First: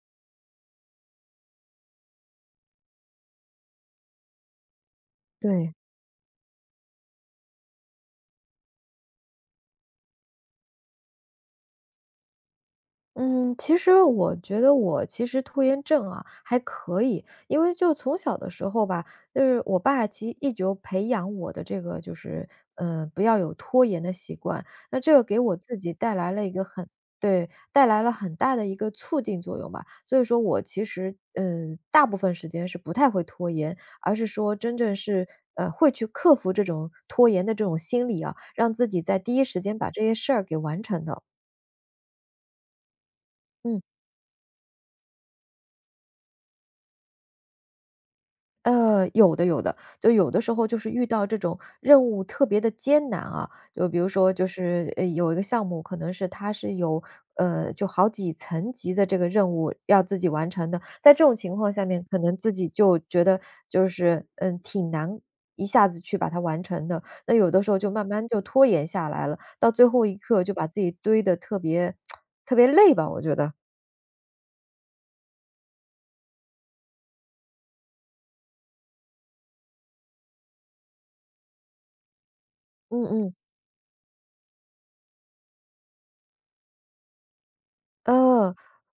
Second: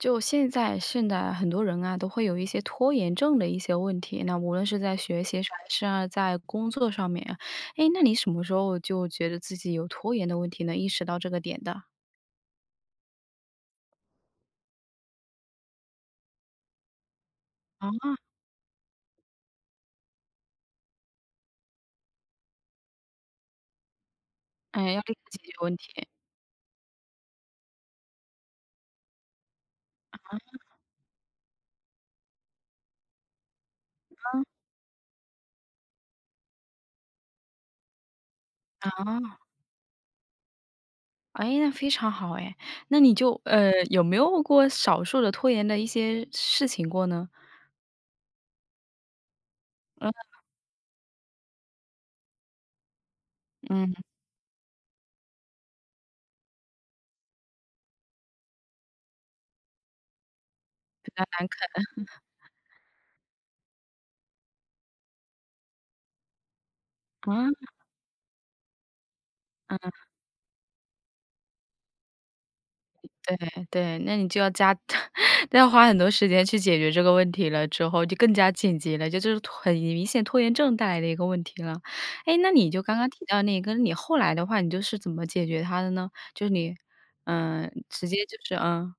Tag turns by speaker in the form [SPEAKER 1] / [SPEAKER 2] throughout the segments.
[SPEAKER 1] 就现在现在很多人啊都会有一些拖延症的一些问题，那无论是在学习上还
[SPEAKER 2] 对。
[SPEAKER 1] 是在工作上面，诶，那你什么时候就觉得自己有拖延的问题能意识到这个点的？
[SPEAKER 2] 嗯，其实我觉得我其实拖延症啊还可以，因为就
[SPEAKER 1] 哦。
[SPEAKER 2] 从小的时候吧，就是我爸其实一直有培养我的这个就是，呃，不要有拖延的习惯，
[SPEAKER 1] 诶，
[SPEAKER 2] 那
[SPEAKER 1] 要立
[SPEAKER 2] 这
[SPEAKER 1] 刻
[SPEAKER 2] 个
[SPEAKER 1] 解
[SPEAKER 2] 给
[SPEAKER 1] 决
[SPEAKER 2] 我
[SPEAKER 1] 问
[SPEAKER 2] 自己
[SPEAKER 1] 题。
[SPEAKER 2] 带来了一个很对，带来了很大的一个促进作用吧，所以说
[SPEAKER 1] 啊。
[SPEAKER 2] 我其实，呃，大部分时间是不太会拖延，而是
[SPEAKER 1] 嗯。
[SPEAKER 2] 说真正是，呃，会去克服这种拖延的这种心理啊，让自己在第
[SPEAKER 1] 哦。
[SPEAKER 2] 一时间把这些事儿给完成的。
[SPEAKER 1] 哎，那非常好诶，那你就，呃，
[SPEAKER 2] 嗯。
[SPEAKER 1] 有没有过少数的拖延的一些事情过呢？
[SPEAKER 2] 呃，有的有的，就有
[SPEAKER 1] 哦。
[SPEAKER 2] 的时候就是遇到这种任务特别得艰难啊，就
[SPEAKER 1] 嗯。
[SPEAKER 2] 比如说就是，呃，有一个项目可能是它是有，呃，就好几层级的这个任务要自己完成的，
[SPEAKER 1] 比
[SPEAKER 2] 在
[SPEAKER 1] 较
[SPEAKER 2] 这种
[SPEAKER 1] 难
[SPEAKER 2] 情
[SPEAKER 1] 啃。
[SPEAKER 2] 况下面可 能自己就觉得就是，嗯，挺难一下子去把它完成的，那有的
[SPEAKER 1] 哇。
[SPEAKER 2] 时候就慢慢就拖延下来了，到最
[SPEAKER 1] 嗯。
[SPEAKER 2] 后一刻就把自己堆得特别 特别累
[SPEAKER 1] 嗯，
[SPEAKER 2] 吧，我觉得。
[SPEAKER 1] 对对，那你就要加 要花很多时间去解决这个问题了之后，就更加紧急了，就是拖很明显拖延症带来的一个问题了。诶，那你就刚
[SPEAKER 2] 嗯
[SPEAKER 1] 刚提
[SPEAKER 2] 嗯。
[SPEAKER 1] 到那个，你后来的话，你就是怎么解决它的呢？就是你呃，直接就是
[SPEAKER 2] 呃。
[SPEAKER 1] 呃。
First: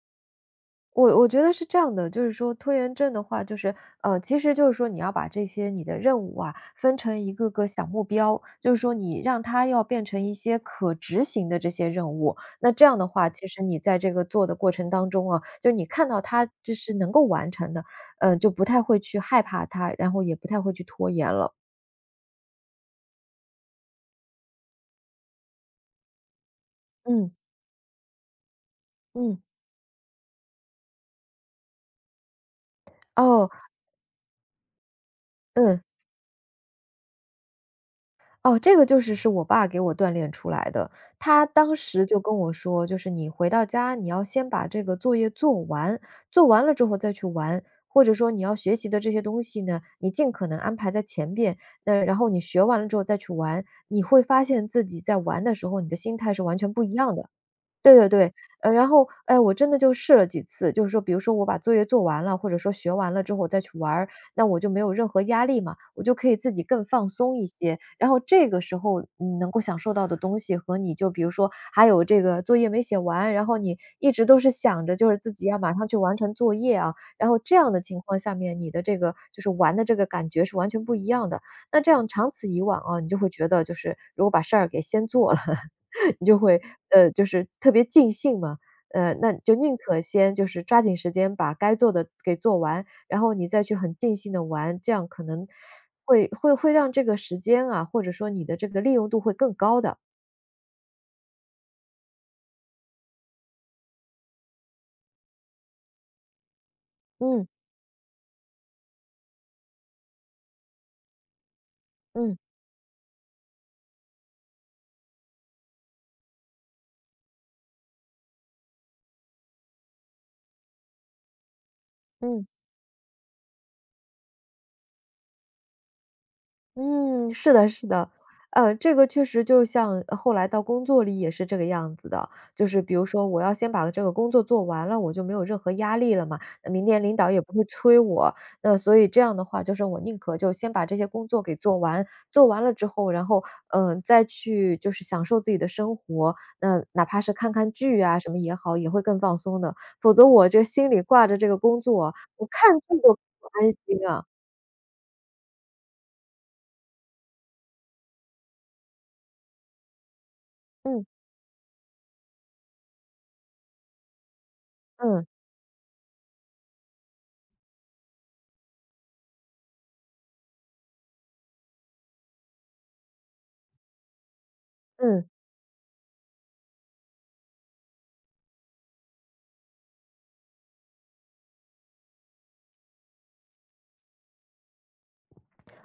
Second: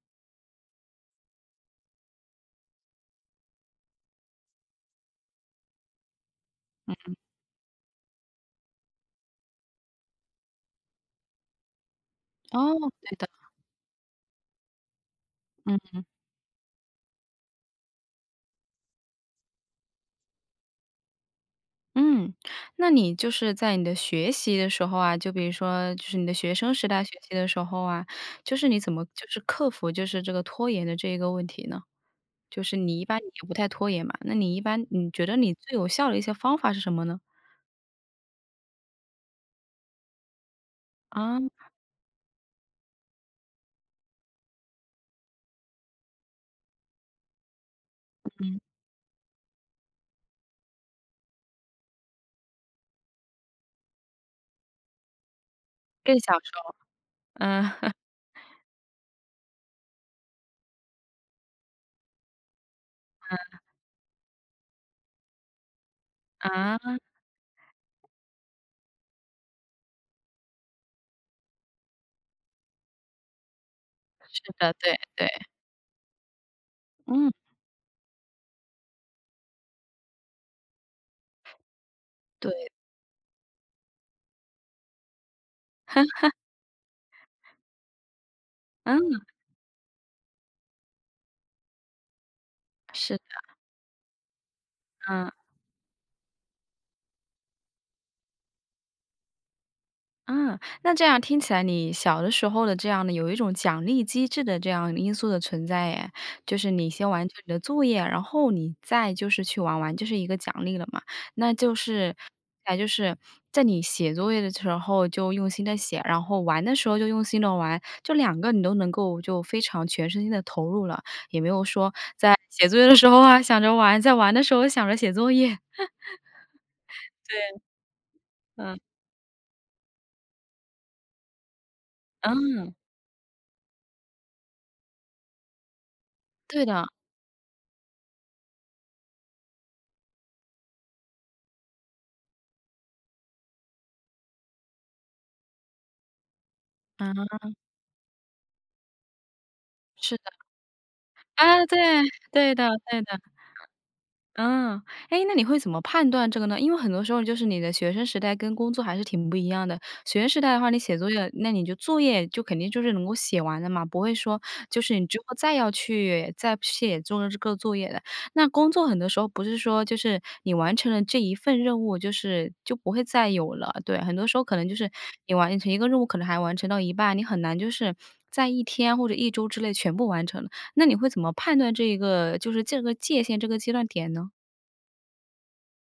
[SPEAKER 2] 我我觉得是这样的，就是说，拖延症的话就是呃，其实就是说你要把这些你的任务啊，
[SPEAKER 1] 嗯
[SPEAKER 2] 分
[SPEAKER 1] 嗯。
[SPEAKER 2] 成一个个小目标。就是说你让它要变成一些可执行的这些任务，那
[SPEAKER 1] 哦，
[SPEAKER 2] 这样的
[SPEAKER 1] 对的。
[SPEAKER 2] 话其实你在这个做的过程当中啊，就
[SPEAKER 1] 嗯
[SPEAKER 2] 你
[SPEAKER 1] 嗯。
[SPEAKER 2] 看到它就是能够完成的，呃，就不太会去害怕它，然后也不太会去拖延了。
[SPEAKER 1] 嗯，那你就是在你的学习的时候啊，就比如说就是你的学生时代学习
[SPEAKER 2] 嗯。
[SPEAKER 1] 的时候啊，就是你怎么就
[SPEAKER 2] 嗯。
[SPEAKER 1] 是克服，就是这个拖延的这个问题呢？就是你一般也
[SPEAKER 2] 哦。
[SPEAKER 1] 不太拖延嘛，那你一般，你觉得你最
[SPEAKER 2] 嗯。
[SPEAKER 1] 有效的一些方法是什么呢？
[SPEAKER 2] 哦，这个就是是我爸给我锻炼出来的。他
[SPEAKER 1] 啊。
[SPEAKER 2] 当时就跟我说，就是你回到家你要先把这个作业做完，做完了之后再去玩。或者说你要
[SPEAKER 1] 嗯。
[SPEAKER 2] 学习的这些东西呢，你尽可能安排在前面，呃，然后你学完了之后再去玩，你会发现自己在玩的时候，你的心
[SPEAKER 1] 更小
[SPEAKER 2] 态是
[SPEAKER 1] 时
[SPEAKER 2] 完全
[SPEAKER 1] 候。
[SPEAKER 2] 不一样的。
[SPEAKER 1] 嗯。
[SPEAKER 2] 对对对，呃，然后，诶，我真的就试了几次，就是说比如说我把作业做完了，或者说学完了之后
[SPEAKER 1] 嗯。
[SPEAKER 2] 再去玩儿，那我就没有任何压力嘛，我就可以自己更
[SPEAKER 1] 啊。
[SPEAKER 2] 放松一些。然后这个时候，嗯，能够享受到的东西，和你就比如说还有这个作业没写完，然后你一直都
[SPEAKER 1] 是
[SPEAKER 2] 是
[SPEAKER 1] 的，
[SPEAKER 2] 想
[SPEAKER 1] 对，
[SPEAKER 2] 着就是
[SPEAKER 1] 对。
[SPEAKER 2] 自己要马上去完成作业啊，
[SPEAKER 1] 嗯。
[SPEAKER 2] 然后这样的情况下面你的这个就是玩的这个感觉是完全不一样的。那这样长此以
[SPEAKER 1] 对。
[SPEAKER 2] 往啊，你就会觉得就是，如果把事儿给先做了，你 就会呃，就是特别尽兴嘛。嗯，
[SPEAKER 1] 嗯。
[SPEAKER 2] 那就宁可先就是，抓紧时间把该做的给做完，
[SPEAKER 1] 是
[SPEAKER 2] 然后你
[SPEAKER 1] 的。
[SPEAKER 2] 再去很尽兴地玩，这样可
[SPEAKER 1] 嗯。
[SPEAKER 2] 能 会会会让这个时间啊，或者说你的这个利用度会更高的。
[SPEAKER 1] 嗯，那这样听起来，你小的时候的这样的，有一种奖励机制的这样因素的存在诶。就是你先完成
[SPEAKER 2] 嗯。
[SPEAKER 1] 你的作业，然后你再就是去玩玩，就是一个奖励了嘛。那就是
[SPEAKER 2] 嗯。
[SPEAKER 1] 那就是在你写作业的时候，就用心地写，然后玩的时候就用心地玩。就两个你都能够就非常全身心地投入了，也没有说在
[SPEAKER 2] 嗯。
[SPEAKER 1] 写作业的时候啊，想着玩，在玩的时候想着写作业。
[SPEAKER 2] 嗯，是的是的。
[SPEAKER 1] 对。
[SPEAKER 2] 呃，
[SPEAKER 1] 嗯。
[SPEAKER 2] 这个确实就像呃，后来到工作里也是这个样子的，就
[SPEAKER 1] 嗯。
[SPEAKER 2] 是比如说我要先把这个工作做完了，我就没有任何压力了嘛，
[SPEAKER 1] 对
[SPEAKER 2] 明
[SPEAKER 1] 的。
[SPEAKER 2] 天领导也不会催我。嗯，所以这样的话就是我宁可就先把这些工作给做完，做完了之后，然后，嗯，再去就是享受自己的生活。嗯，哪怕是看
[SPEAKER 1] 嗯。
[SPEAKER 2] 看剧呀什么也好，也会更放松的，否
[SPEAKER 1] 是的。
[SPEAKER 2] 则我这心里挂着这个
[SPEAKER 1] 啊，对，
[SPEAKER 2] 工作，我
[SPEAKER 1] 对的
[SPEAKER 2] 看剧
[SPEAKER 1] 对
[SPEAKER 2] 都
[SPEAKER 1] 的。
[SPEAKER 2] 不安心啊。
[SPEAKER 1] 嗯。哎，那你会怎么判断这个呢？因为很多时候就是你的学生时代跟工作还是挺不一样的。学生时代的话，你写
[SPEAKER 2] 嗯。
[SPEAKER 1] 作业，那你就作业就肯定就是能够写完的嘛，不会说就是你之
[SPEAKER 2] 嗯。
[SPEAKER 1] 后再要去再不写做这个作业的。那工作很多时候，不是说就是你完成了这一份任务，就是就不会再有了，对，很多时候可能就是
[SPEAKER 2] 嗯。
[SPEAKER 1] 你完成一个任务，可能还完成到一半，你很难就是在1天或者1周之内全部完成。那你会怎么判断这个就是这个界限，这个阶段点呢？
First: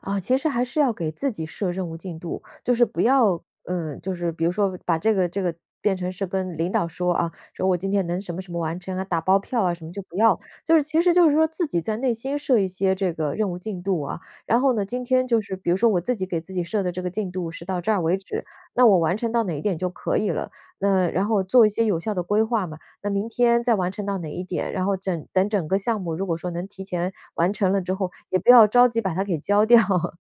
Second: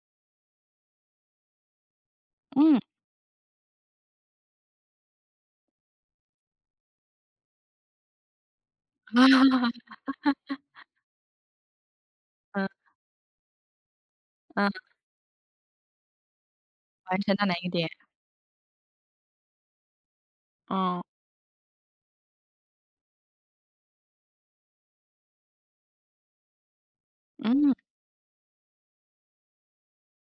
[SPEAKER 2] 啊，其实还是要给自己设任务进度，就
[SPEAKER 1] 嗯。
[SPEAKER 2] 是不要嗯，就是比如说把这个这个，变成是跟领导说啊，说“我今天能什么什么完成啊”，打包票啊什么，就不要。就是 其实就是说自己在内心设一
[SPEAKER 1] 嗯。
[SPEAKER 2] 些这个任务进度啊，然后
[SPEAKER 1] 嗯。
[SPEAKER 2] 呢，今天就是比如说我自己给自己设的这个
[SPEAKER 1] 完
[SPEAKER 2] 进
[SPEAKER 1] 成到
[SPEAKER 2] 度
[SPEAKER 1] 哪
[SPEAKER 2] 是
[SPEAKER 1] 个
[SPEAKER 2] 到
[SPEAKER 1] 点。
[SPEAKER 2] 这儿为止，那我完成到哪一点就可以了。
[SPEAKER 1] 嗯。
[SPEAKER 2] 那然后做一些有效的规划嘛，那明天再完成到哪一点，然后整等整个项目如果说能提前完成
[SPEAKER 1] 嗯。
[SPEAKER 2] 了之后，也不要着急把它给交掉。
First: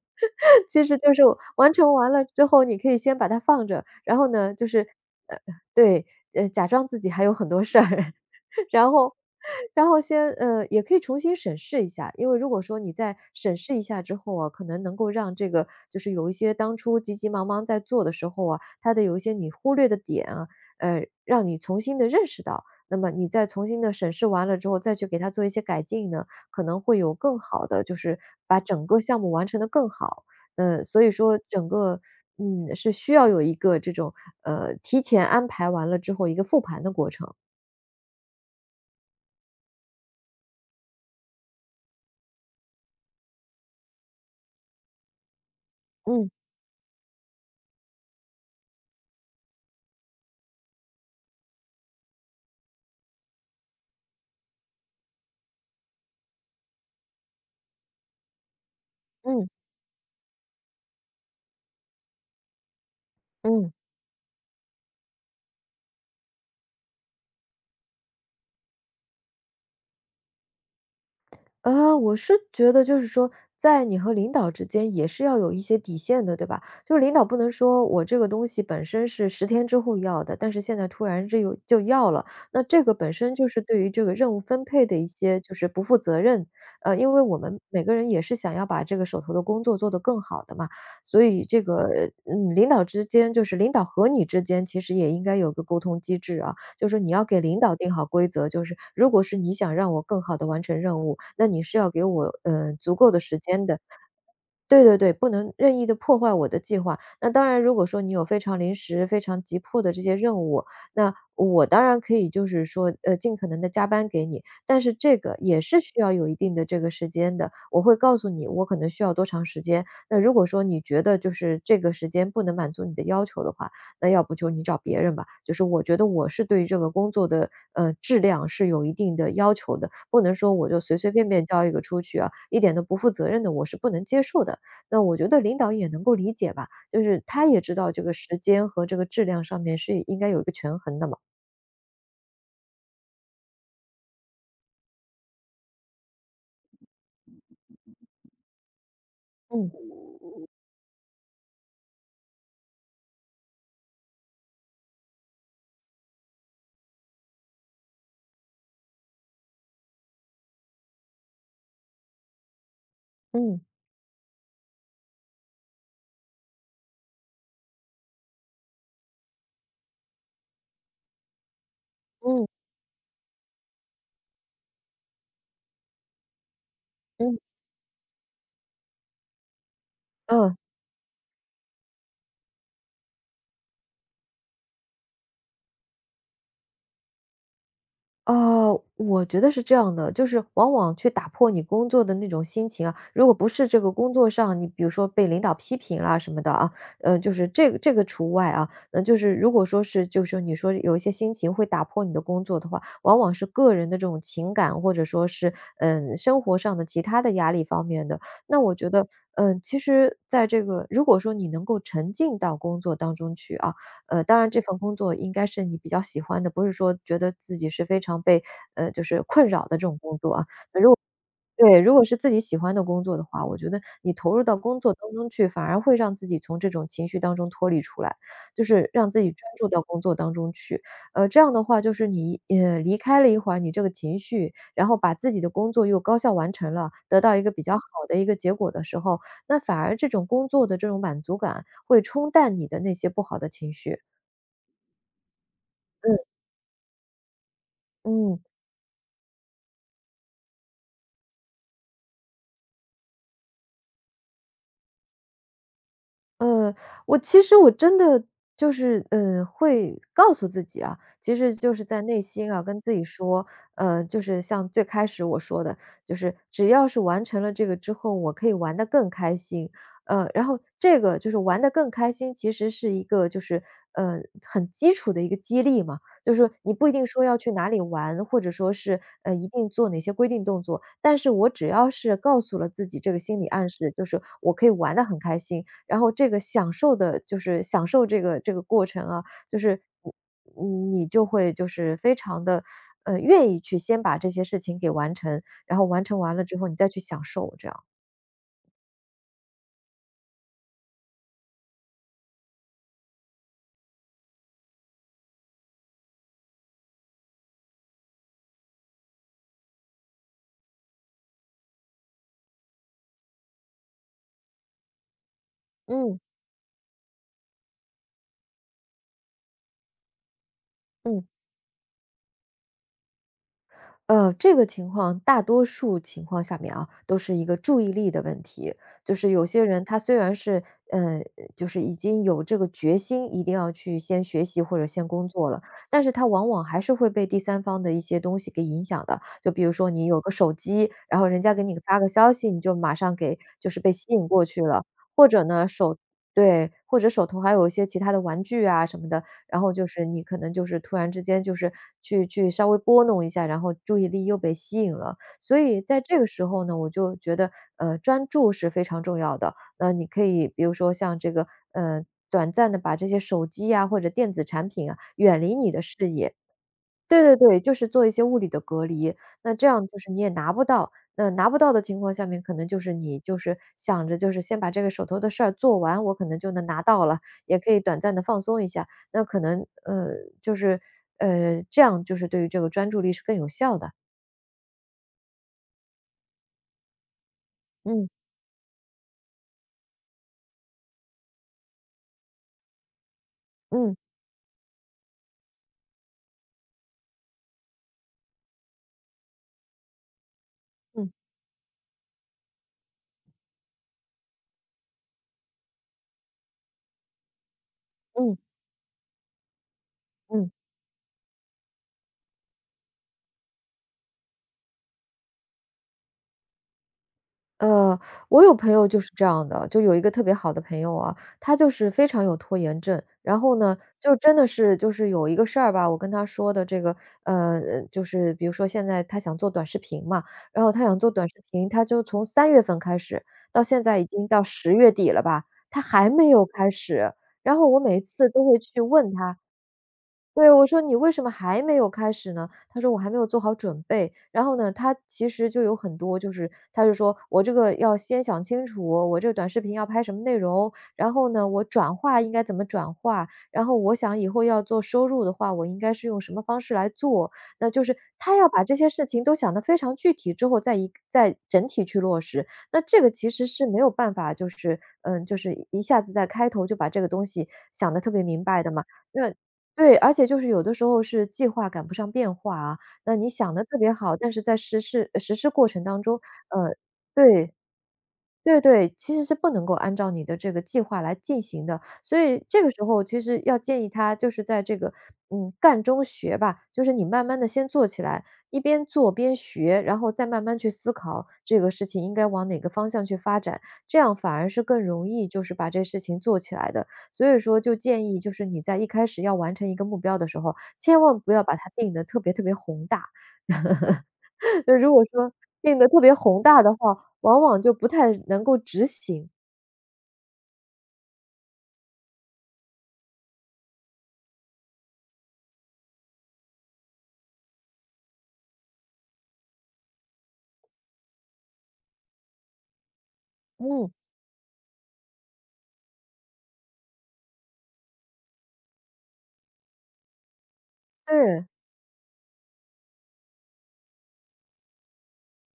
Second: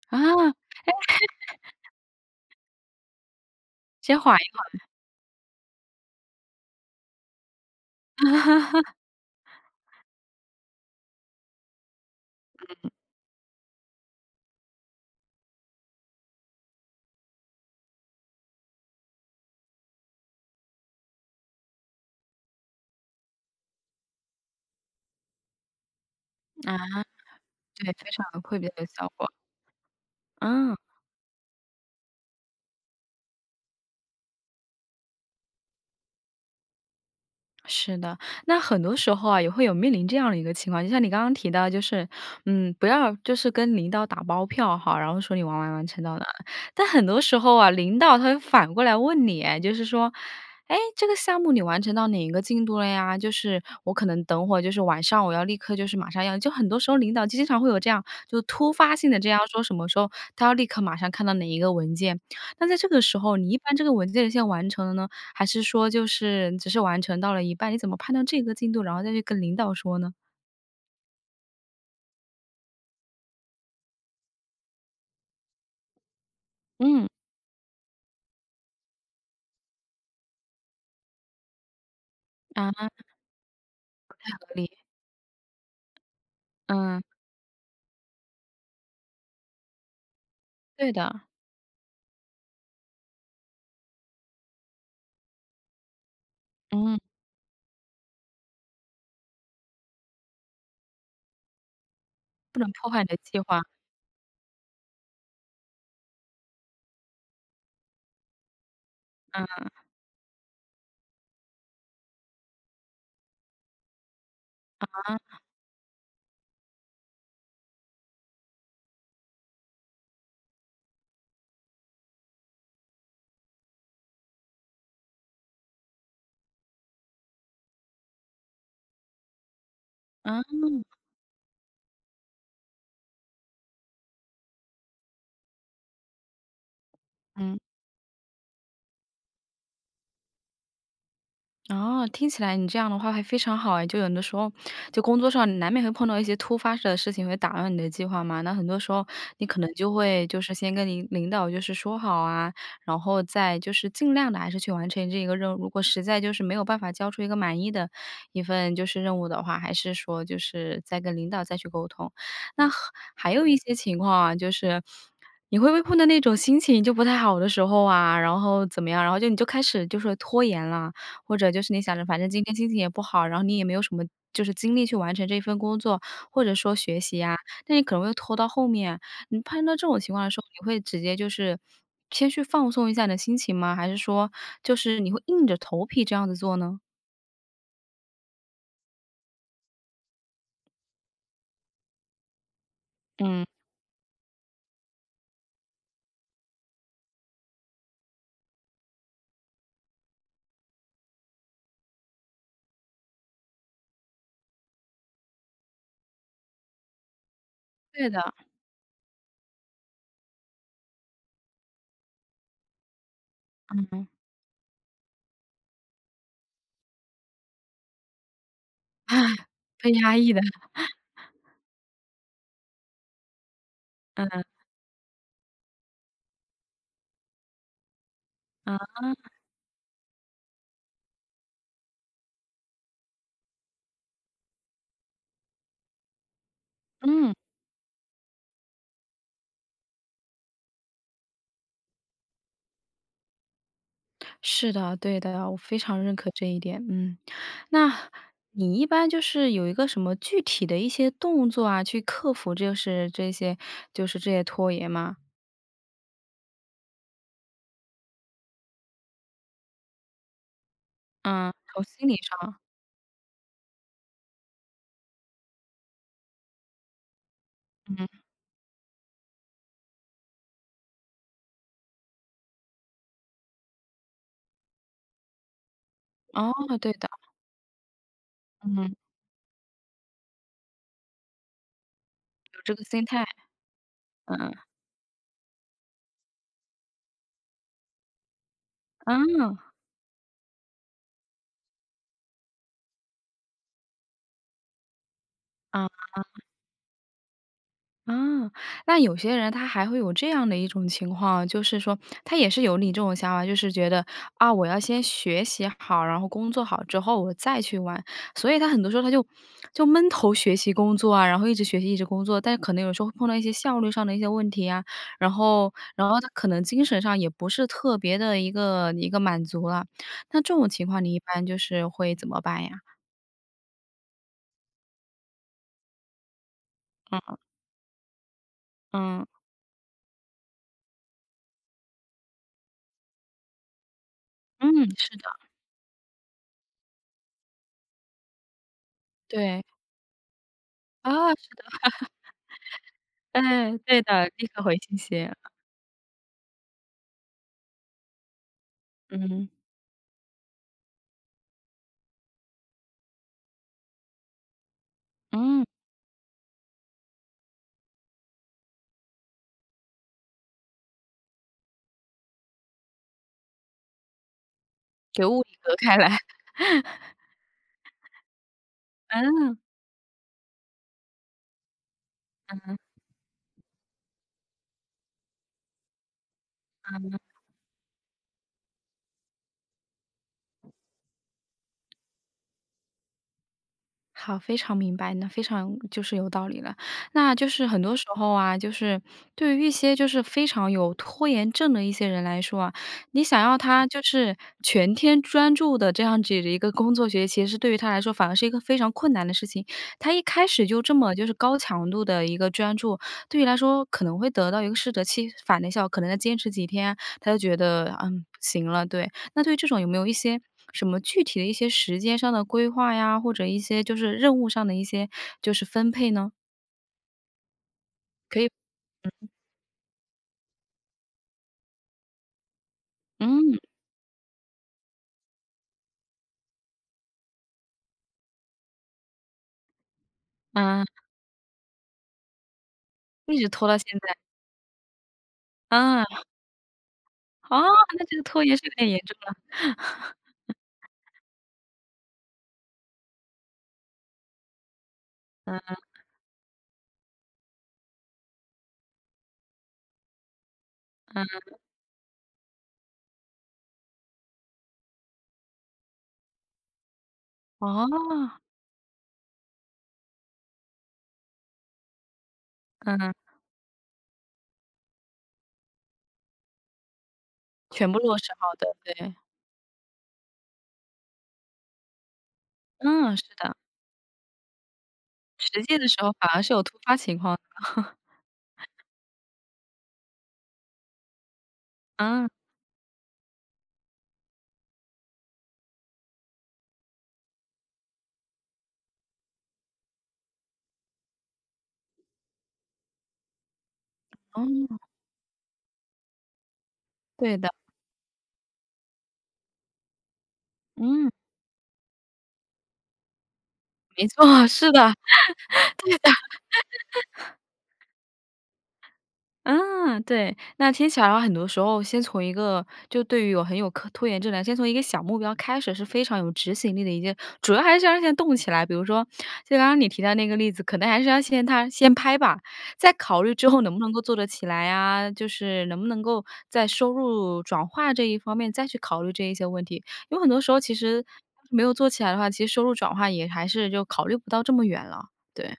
[SPEAKER 1] 啊。
[SPEAKER 2] 其实就是完成完了之后，你可以先把它放着，然
[SPEAKER 1] 先
[SPEAKER 2] 后
[SPEAKER 1] 缓一
[SPEAKER 2] 呢就
[SPEAKER 1] 缓。
[SPEAKER 2] 是呃，对，呃，假装自己还有很多事儿，然 后 然后先呃，也可以重新审视一下。因为如果说
[SPEAKER 1] 嗯。
[SPEAKER 2] 你再审视一下之后哦，可能能够让这个就是有一些当初急急忙忙在做的时候啊，它的有一些你忽略的点啊，呃，让你重新地认识到，那么你再重新地审视完了之后，再去给它做一些改进呢，可
[SPEAKER 1] 啊，
[SPEAKER 2] 能会有更好的
[SPEAKER 1] 对，
[SPEAKER 2] 就
[SPEAKER 1] 非
[SPEAKER 2] 是，
[SPEAKER 1] 常有愧
[SPEAKER 2] 把
[SPEAKER 1] 别的
[SPEAKER 2] 整个
[SPEAKER 1] 效
[SPEAKER 2] 项
[SPEAKER 1] 果。
[SPEAKER 2] 目完成得更好。
[SPEAKER 1] 哦。
[SPEAKER 2] 呃，所以说整个，嗯，是需要有一个这种，呃，提前安排完了之后一个复盘的过程。
[SPEAKER 1] 是的。那很多时候啊，也会有面临这样的一个情况，就像你刚刚提到就是，嗯，不要就是跟领导打包票哈，然后说你完完完成到哪
[SPEAKER 2] 嗯。
[SPEAKER 1] 儿。但很多时候啊领导他会反过来问你哎，就是说：“诶，这个项目你完成到哪一个进度了呀？”就是我可能等会就是晚上我要立刻就是马上要，就很多时候领导经常会有这样，就是突发性的这样
[SPEAKER 2] 嗯。
[SPEAKER 1] 说什么时候，他要立刻马上看到哪一个文件。那在这个时候你一
[SPEAKER 2] 嗯。
[SPEAKER 1] 般这个文件已经完成了呢？还是说就是只是完成到了一半，你怎么判断这个进度，然后再去跟领导说呢？
[SPEAKER 2] 呃，我是觉得就是说在你和领导之间也是要有一些底线的，对吧？就是
[SPEAKER 1] 嗯。
[SPEAKER 2] 领导不能说我这个东西本身是10天之后要的，但是现在突然这又就要了。那这个
[SPEAKER 1] 啊。
[SPEAKER 2] 本身就是对于这个
[SPEAKER 1] 不
[SPEAKER 2] 任
[SPEAKER 1] 太
[SPEAKER 2] 务
[SPEAKER 1] 合
[SPEAKER 2] 分
[SPEAKER 1] 理。
[SPEAKER 2] 配的一些就是不负责任，啊，
[SPEAKER 1] 嗯。
[SPEAKER 2] 因为我们每个人也是想要把这个手头的工作做得更好的嘛，
[SPEAKER 1] 对的。
[SPEAKER 2] 所以这个，嗯，领导之间就是领导和你之间其实也应该有个沟通机制啊，就是
[SPEAKER 1] 嗯。
[SPEAKER 2] 你要给领导定好规则，就是如果是你想让我更好地完成任务，那你是要给我，
[SPEAKER 1] 不能
[SPEAKER 2] 呃，
[SPEAKER 1] 破
[SPEAKER 2] 足
[SPEAKER 1] 坏
[SPEAKER 2] 够
[SPEAKER 1] 的
[SPEAKER 2] 的时
[SPEAKER 1] 计
[SPEAKER 2] 间
[SPEAKER 1] 划。
[SPEAKER 2] 的。对对对，不能任意地破坏我的计划。那当然如果说你有非常临时，非常急
[SPEAKER 1] 嗯。
[SPEAKER 2] 迫的这些任务，那我当然可以就是说，呃，尽可能地加班给你。但是这
[SPEAKER 1] 啊。
[SPEAKER 2] 个也是需要有一定的这个时间的，我会告诉你，我可能需要多长时间。那如果说你觉得就是这个时间不能满足你的要求的话，那要不就你找别人吧。就是我觉得我是对这个工作的，呃，质量是有一定的要求的，不能说我就
[SPEAKER 1] 啊。
[SPEAKER 2] 随随便便交一个出去啊，一点都不负责任的我是不能接受的。那我觉得领导也能够理解吧，就是他
[SPEAKER 1] 嗯。
[SPEAKER 2] 也知道这个时间和这个质量上面是应该有一个权衡的嘛。
[SPEAKER 1] 哦，听起来你这样的话会非常好哎，就有的时候就工作上难免会碰到一些突发的事情会打乱你的计划嘛，那很多时候你可能
[SPEAKER 2] 嗯。
[SPEAKER 1] 就会就是先跟您领导就是说好啊，然后再就是尽量地还是去完成这个任务，如果实在就是没有办法交出一个满意的一份就是任务的话，还是说就是再跟领导再去沟通。那还还有一
[SPEAKER 2] 嗯。
[SPEAKER 1] 些情况啊，就是你会不会碰到那种心情就不太好的时候啊，然后怎么样，然后就你开始就说拖延了，或者就是你想着反正今
[SPEAKER 2] 嗯。
[SPEAKER 1] 天心情也不好，然后你也没有什么就是精力去完成这份工作，或者说学习啊，
[SPEAKER 2] 嗯。
[SPEAKER 1] 那也可能会拖到后面。你碰到这种情况的时候，
[SPEAKER 2] 哦。
[SPEAKER 1] 你会直接就是先去放松一下你的心情吗？还是说，就是你会硬着头皮这样子做呢？
[SPEAKER 2] 哦，我觉得是这样的，就是往往去打破你工作的那种心情啊，如果
[SPEAKER 1] 嗯。
[SPEAKER 2] 不是这个工作上，你比如说被领导批评啊什么的啊，呃，就是这个这个除外啊，那就是如果说是就是你说有一些心情会打破你的工作的话，往往是个人的这种情感。或者说是，呃，生活上的其它的压力方面
[SPEAKER 1] 对
[SPEAKER 2] 的。
[SPEAKER 1] 的。
[SPEAKER 2] 那我觉得，呃，其实在这个如果说你能够沉浸到工作当中去啊，
[SPEAKER 1] 嗯。
[SPEAKER 2] 呃，当然这份工作应该是你比较喜欢的，不是说觉得自己是非常被，呃，就是困扰的 这
[SPEAKER 1] 被
[SPEAKER 2] 种
[SPEAKER 1] 压
[SPEAKER 2] 工
[SPEAKER 1] 抑
[SPEAKER 2] 作
[SPEAKER 1] 的。
[SPEAKER 2] 啊，如果对，如果是自己喜欢的工作的话，我觉得你投
[SPEAKER 1] 嗯。
[SPEAKER 2] 入到工作当中去，反而会让自己从这种情绪当中脱离出来，就是
[SPEAKER 1] 啊。
[SPEAKER 2] 让自己专注到工作当中去，呃，这样的话就是你，呃，离开了一会儿你这个情绪，然后把自己的工作又高效完成了，得
[SPEAKER 1] 嗯。
[SPEAKER 2] 到一个比较好的一个结果的时候，那反而这种工作的这种满足感会冲淡你的那些不好的情绪。
[SPEAKER 1] 是的，对的，我非常认
[SPEAKER 2] 嗯。
[SPEAKER 1] 可这一点。嗯。那
[SPEAKER 2] 嗯。
[SPEAKER 1] 你一般就是有一个什么具体的一些动作啊，去克服就是这些就是这些拖延吗？
[SPEAKER 2] 呃，我其实我真的就是，嗯，会告诉自己啊。其
[SPEAKER 1] 嗯，
[SPEAKER 2] 实就
[SPEAKER 1] 从
[SPEAKER 2] 是在
[SPEAKER 1] 心理
[SPEAKER 2] 内心
[SPEAKER 1] 上。
[SPEAKER 2] 啊跟自己说，呃，就是像最开始我说的，就是只要是完成了这个之
[SPEAKER 1] 嗯。
[SPEAKER 2] 后我可以玩得更开心，呃，然后这个，就是玩得更开心，其实是一个就是，呃，很基础的一个激励嘛。就
[SPEAKER 1] 哦，
[SPEAKER 2] 是你不一
[SPEAKER 1] 对
[SPEAKER 2] 定
[SPEAKER 1] 的。
[SPEAKER 2] 说要去哪里玩，或者说
[SPEAKER 1] 嗯。
[SPEAKER 2] 是，呃，一定做哪些规定动作，但是我只要是告诉
[SPEAKER 1] 有
[SPEAKER 2] 了
[SPEAKER 1] 这个
[SPEAKER 2] 自己
[SPEAKER 1] 心
[SPEAKER 2] 这个
[SPEAKER 1] 态。
[SPEAKER 2] 心理暗示，就是
[SPEAKER 1] 嗯。
[SPEAKER 2] 我可以玩得很开心，然后这个享受的就是享受这个这个过程啊就
[SPEAKER 1] 啊。
[SPEAKER 2] 是，呃，嗯，你就会就是非常地，呃，愿意去先把这些事情给完成，然后
[SPEAKER 1] 啊。
[SPEAKER 2] 完成完了之后你再去享受这样。
[SPEAKER 1] 啊。那有些人他还会有这样的一种情况。就是说他也是有你这种想法，就是觉得，啊，我要先学习好，然后工作好之后我再去玩。所以他很多时候他就就闷头学习工作啊，然后一直学习一直工作，但可能有时候会碰到一些效率上的一些问题啊，然后然
[SPEAKER 2] 嗯。
[SPEAKER 1] 后他可能精神上也不是特别得一个一个满足了。那这种情况你一
[SPEAKER 2] 嗯。
[SPEAKER 1] 般就是会怎么办呀？
[SPEAKER 2] 嗯，这个情况，大多数情况下面啊，都是
[SPEAKER 1] 嗯。
[SPEAKER 2] 一个注意力的问题。就
[SPEAKER 1] 嗯。
[SPEAKER 2] 是有些人他虽然是，嗯，就是已经有这个决心，一定要去先学习
[SPEAKER 1] 嗯，
[SPEAKER 2] 或者先
[SPEAKER 1] 是
[SPEAKER 2] 工
[SPEAKER 1] 的。
[SPEAKER 2] 作了，但是他往往还是会被第三方的一些东西给影响的。就
[SPEAKER 1] 对。
[SPEAKER 2] 比如说你有个手机，然后
[SPEAKER 1] 啊，
[SPEAKER 2] 人
[SPEAKER 1] 是
[SPEAKER 2] 家给
[SPEAKER 1] 的。
[SPEAKER 2] 你发个消息，你就马上 给就
[SPEAKER 1] 嗯，
[SPEAKER 2] 是被
[SPEAKER 1] 对
[SPEAKER 2] 吸引
[SPEAKER 1] 的，
[SPEAKER 2] 过
[SPEAKER 1] 立
[SPEAKER 2] 去
[SPEAKER 1] 刻回
[SPEAKER 2] 了。
[SPEAKER 1] 信
[SPEAKER 2] 或
[SPEAKER 1] 息。
[SPEAKER 2] 者呢手对，或者手头还有一些其它的玩具啊什么的，
[SPEAKER 1] 嗯。
[SPEAKER 2] 然后就是你可能就是突然之间就是去去稍微拨弄一下，然后注意力又被吸引了。所
[SPEAKER 1] 嗯。
[SPEAKER 2] 以在这个时候呢，我就觉得，呃，专注是非常重要的。那你可以比如说像这个，嗯，短暂地把这些手机呀或者电子产品啊
[SPEAKER 1] 给
[SPEAKER 2] 远
[SPEAKER 1] 物
[SPEAKER 2] 离
[SPEAKER 1] 理
[SPEAKER 2] 你
[SPEAKER 1] 隔
[SPEAKER 2] 的
[SPEAKER 1] 开
[SPEAKER 2] 视
[SPEAKER 1] 来。
[SPEAKER 2] 野。对对对，就是做一些物理的隔 离，那
[SPEAKER 1] 嗯。
[SPEAKER 2] 这样就是你也拿不到，那拿不到的情况下面可
[SPEAKER 1] 嗯
[SPEAKER 2] 能
[SPEAKER 1] 哼。
[SPEAKER 2] 就是你就是想着就是先把这个手头的事儿做完我可能就能拿到
[SPEAKER 1] 嗯。
[SPEAKER 2] 了，也可以短暂地放松一下，那可能，呃，就是，呃，这样就是对于这个专注力是更有效的。
[SPEAKER 1] 好，非常明白，那非常就是有道理了。那就是很多时
[SPEAKER 2] 嗯。
[SPEAKER 1] 候啊，就是对于一些就是非常有拖延症的一些人来说啊，你想要他
[SPEAKER 2] 嗯。
[SPEAKER 1] 就是全天专注的这样子的一个工作学习是对于他来说反而是一个非常困难的事情。他一开始就这
[SPEAKER 2] 嗯。
[SPEAKER 1] 么就是高强度的一个专注，对于来说可能会得到一个适得其反的效果，可能要坚持几天，他就觉得，嗯，不
[SPEAKER 2] 嗯。
[SPEAKER 1] 行了，对。那对于这种有没有一些
[SPEAKER 2] 嗯。
[SPEAKER 1] 什么具体的一些时间上的规划呀，或者一些就是任务上的一些就是分配呢？
[SPEAKER 2] 呃，
[SPEAKER 1] 可
[SPEAKER 2] 我
[SPEAKER 1] 以，
[SPEAKER 2] 有朋友就是这
[SPEAKER 1] 嗯。
[SPEAKER 2] 样的，就有一个特别好的朋友啊，他就是非常有拖延症。然后
[SPEAKER 1] 嗯。
[SPEAKER 2] 呢就真的是就是有一个事儿吧，我跟他说的这个，呃呃，就是比如说现在他想做短视频嘛，然后他想
[SPEAKER 1] 啊。
[SPEAKER 2] 做短视频，他就从3月份开始
[SPEAKER 1] 一直
[SPEAKER 2] 到
[SPEAKER 1] 拖到
[SPEAKER 2] 现
[SPEAKER 1] 现
[SPEAKER 2] 在已
[SPEAKER 1] 在。
[SPEAKER 2] 经到10月底了吧，他还
[SPEAKER 1] 啊。
[SPEAKER 2] 没有开始。然
[SPEAKER 1] 啊，
[SPEAKER 2] 后我每一
[SPEAKER 1] 那这个
[SPEAKER 2] 次
[SPEAKER 1] 拖
[SPEAKER 2] 都
[SPEAKER 1] 延
[SPEAKER 2] 会
[SPEAKER 1] 是
[SPEAKER 2] 去
[SPEAKER 1] 太严
[SPEAKER 2] 问
[SPEAKER 1] 重了。
[SPEAKER 2] 他对，我说你为什么还没有开始呢？他说我还没有做好准备，然后呢他其实
[SPEAKER 1] 嗯
[SPEAKER 2] 就有
[SPEAKER 1] 嗯。
[SPEAKER 2] 很多就是他就说我这个要先想清楚，我这短视频要拍什么内容，然后呢
[SPEAKER 1] 嗯。
[SPEAKER 2] 我转化应该怎么转化，然后我想以后要做收入的话，我应该是用什么方式来做。那就是，
[SPEAKER 1] 哦。
[SPEAKER 2] 他要把这些事情都想得非常具体之后再再整体去落实，那这个
[SPEAKER 1] 嗯。
[SPEAKER 2] 其实是没有办法就是嗯，就是一下子在开头就把这个东西
[SPEAKER 1] 全
[SPEAKER 2] 想
[SPEAKER 1] 部
[SPEAKER 2] 得特
[SPEAKER 1] 落
[SPEAKER 2] 别
[SPEAKER 1] 实
[SPEAKER 2] 明
[SPEAKER 1] 好
[SPEAKER 2] 白的
[SPEAKER 1] 的，
[SPEAKER 2] 嘛。
[SPEAKER 1] 对。
[SPEAKER 2] 那对，而且就是有的时候是计划赶不上变化啊，
[SPEAKER 1] 嗯，
[SPEAKER 2] 那
[SPEAKER 1] 是
[SPEAKER 2] 你
[SPEAKER 1] 的。
[SPEAKER 2] 想得特别好，但是在实施实施
[SPEAKER 1] 实
[SPEAKER 2] 过
[SPEAKER 1] 践
[SPEAKER 2] 程
[SPEAKER 1] 的时
[SPEAKER 2] 当
[SPEAKER 1] 候
[SPEAKER 2] 中
[SPEAKER 1] 反而是有
[SPEAKER 2] 呃，
[SPEAKER 1] 突发情况。
[SPEAKER 2] 对，对对，其实是不能够按照你的这个计划来进行的，所
[SPEAKER 1] 啊。
[SPEAKER 2] 以这个时候其实要建议他就是在这个，嗯，干中学吧，就是你慢慢地先做起来，一边做边学，然后再慢慢去思考这个事情应该往哪个方向去发展，这样反而是
[SPEAKER 1] 哦。
[SPEAKER 2] 更容易就是把这个事情做起来的。所
[SPEAKER 1] 对
[SPEAKER 2] 以
[SPEAKER 1] 的。
[SPEAKER 2] 说就建议就是你在一开始要完成一个目标的时候，千
[SPEAKER 1] 嗯。
[SPEAKER 2] 万不要把它定得特别特别宏大。
[SPEAKER 1] 没错，是
[SPEAKER 2] 那
[SPEAKER 1] 的，
[SPEAKER 2] 如
[SPEAKER 1] 对的。
[SPEAKER 2] 果说变得特别宏大的话，往往就不太能够执行。
[SPEAKER 1] 嗯，对。那听起来很多时候先从一个就对于有很有可拖延症来，先从一个小目标开始是非常有执行力的一件主要还是要先动起来，比如说，就刚刚你提到那个例子，可能还是要先他先拍吧，再考虑之后能不能
[SPEAKER 2] 嗯。
[SPEAKER 1] 够做得起来啊，就是能不能够在收入转化这一方面再去考虑这一些问题。有很多时候其实
[SPEAKER 2] 嗯。
[SPEAKER 1] 没有做起来的话，其实收入转化也还是就考虑不到这么远了，对。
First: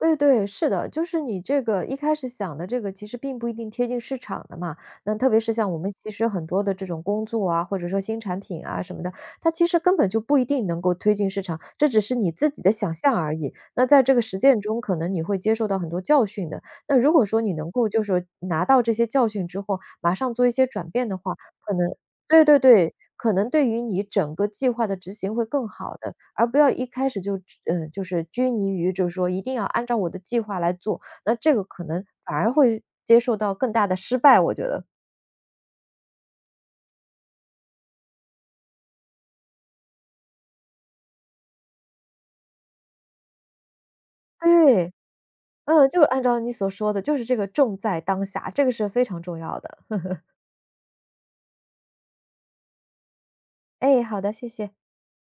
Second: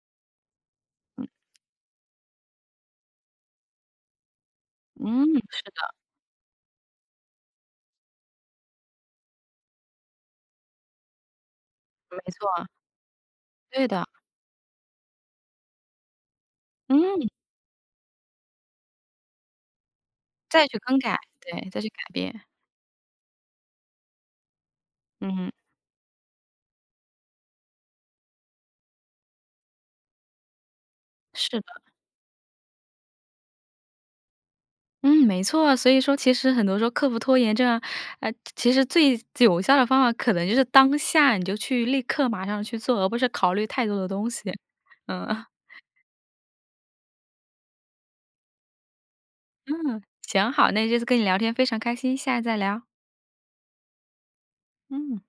[SPEAKER 2] 对对，是的。就是
[SPEAKER 1] 嗯。
[SPEAKER 2] 你这个一开始想的这个其实并不一定贴近市场的嘛，那
[SPEAKER 1] 嗯，
[SPEAKER 2] 特别是
[SPEAKER 1] 是
[SPEAKER 2] 像我
[SPEAKER 1] 的。
[SPEAKER 2] 们其实很多的这种工作啊，或者说新产品啊什么的，它其实根本就不一定能够推进市场，这只是
[SPEAKER 1] 没
[SPEAKER 2] 你自己
[SPEAKER 1] 错。
[SPEAKER 2] 的想象而已，那
[SPEAKER 1] 对
[SPEAKER 2] 在
[SPEAKER 1] 的。
[SPEAKER 2] 这个实践中可能你会接受到很多教训的，那如果
[SPEAKER 1] 嗯。
[SPEAKER 2] 说你能够就是拿到这些教训之后，马上做一些
[SPEAKER 1] 再去
[SPEAKER 2] 转
[SPEAKER 1] 更
[SPEAKER 2] 变
[SPEAKER 1] 改，
[SPEAKER 2] 的话，
[SPEAKER 1] 对，
[SPEAKER 2] 可
[SPEAKER 1] 再去
[SPEAKER 2] 能
[SPEAKER 1] 改变。
[SPEAKER 2] 对对对，可能对于你整个计划的执
[SPEAKER 1] 嗯
[SPEAKER 2] 行会
[SPEAKER 1] 哼。
[SPEAKER 2] 更好的。而不要一开始就，嗯，就是拘泥于就说一定要按照我的计划来做，那这
[SPEAKER 1] 是
[SPEAKER 2] 个
[SPEAKER 1] 的。
[SPEAKER 2] 可能反而会接受到更大的失败，我觉得。
[SPEAKER 1] 嗯，没错。所以说其实很多时候克服拖延症，诶，其实最最有效的方法可能就是当下你就去立刻马上去做，而不是考虑太多的东西，
[SPEAKER 2] 对，
[SPEAKER 1] 嗯。
[SPEAKER 2] 嗯，就按照你所说的，就是这个重在当下，这个是非常重要的。
[SPEAKER 1] 嗯，行，好，那这次跟你聊天非常开心，下次再聊。
[SPEAKER 2] 哎，好的，谢谢。
[SPEAKER 1] 嗯。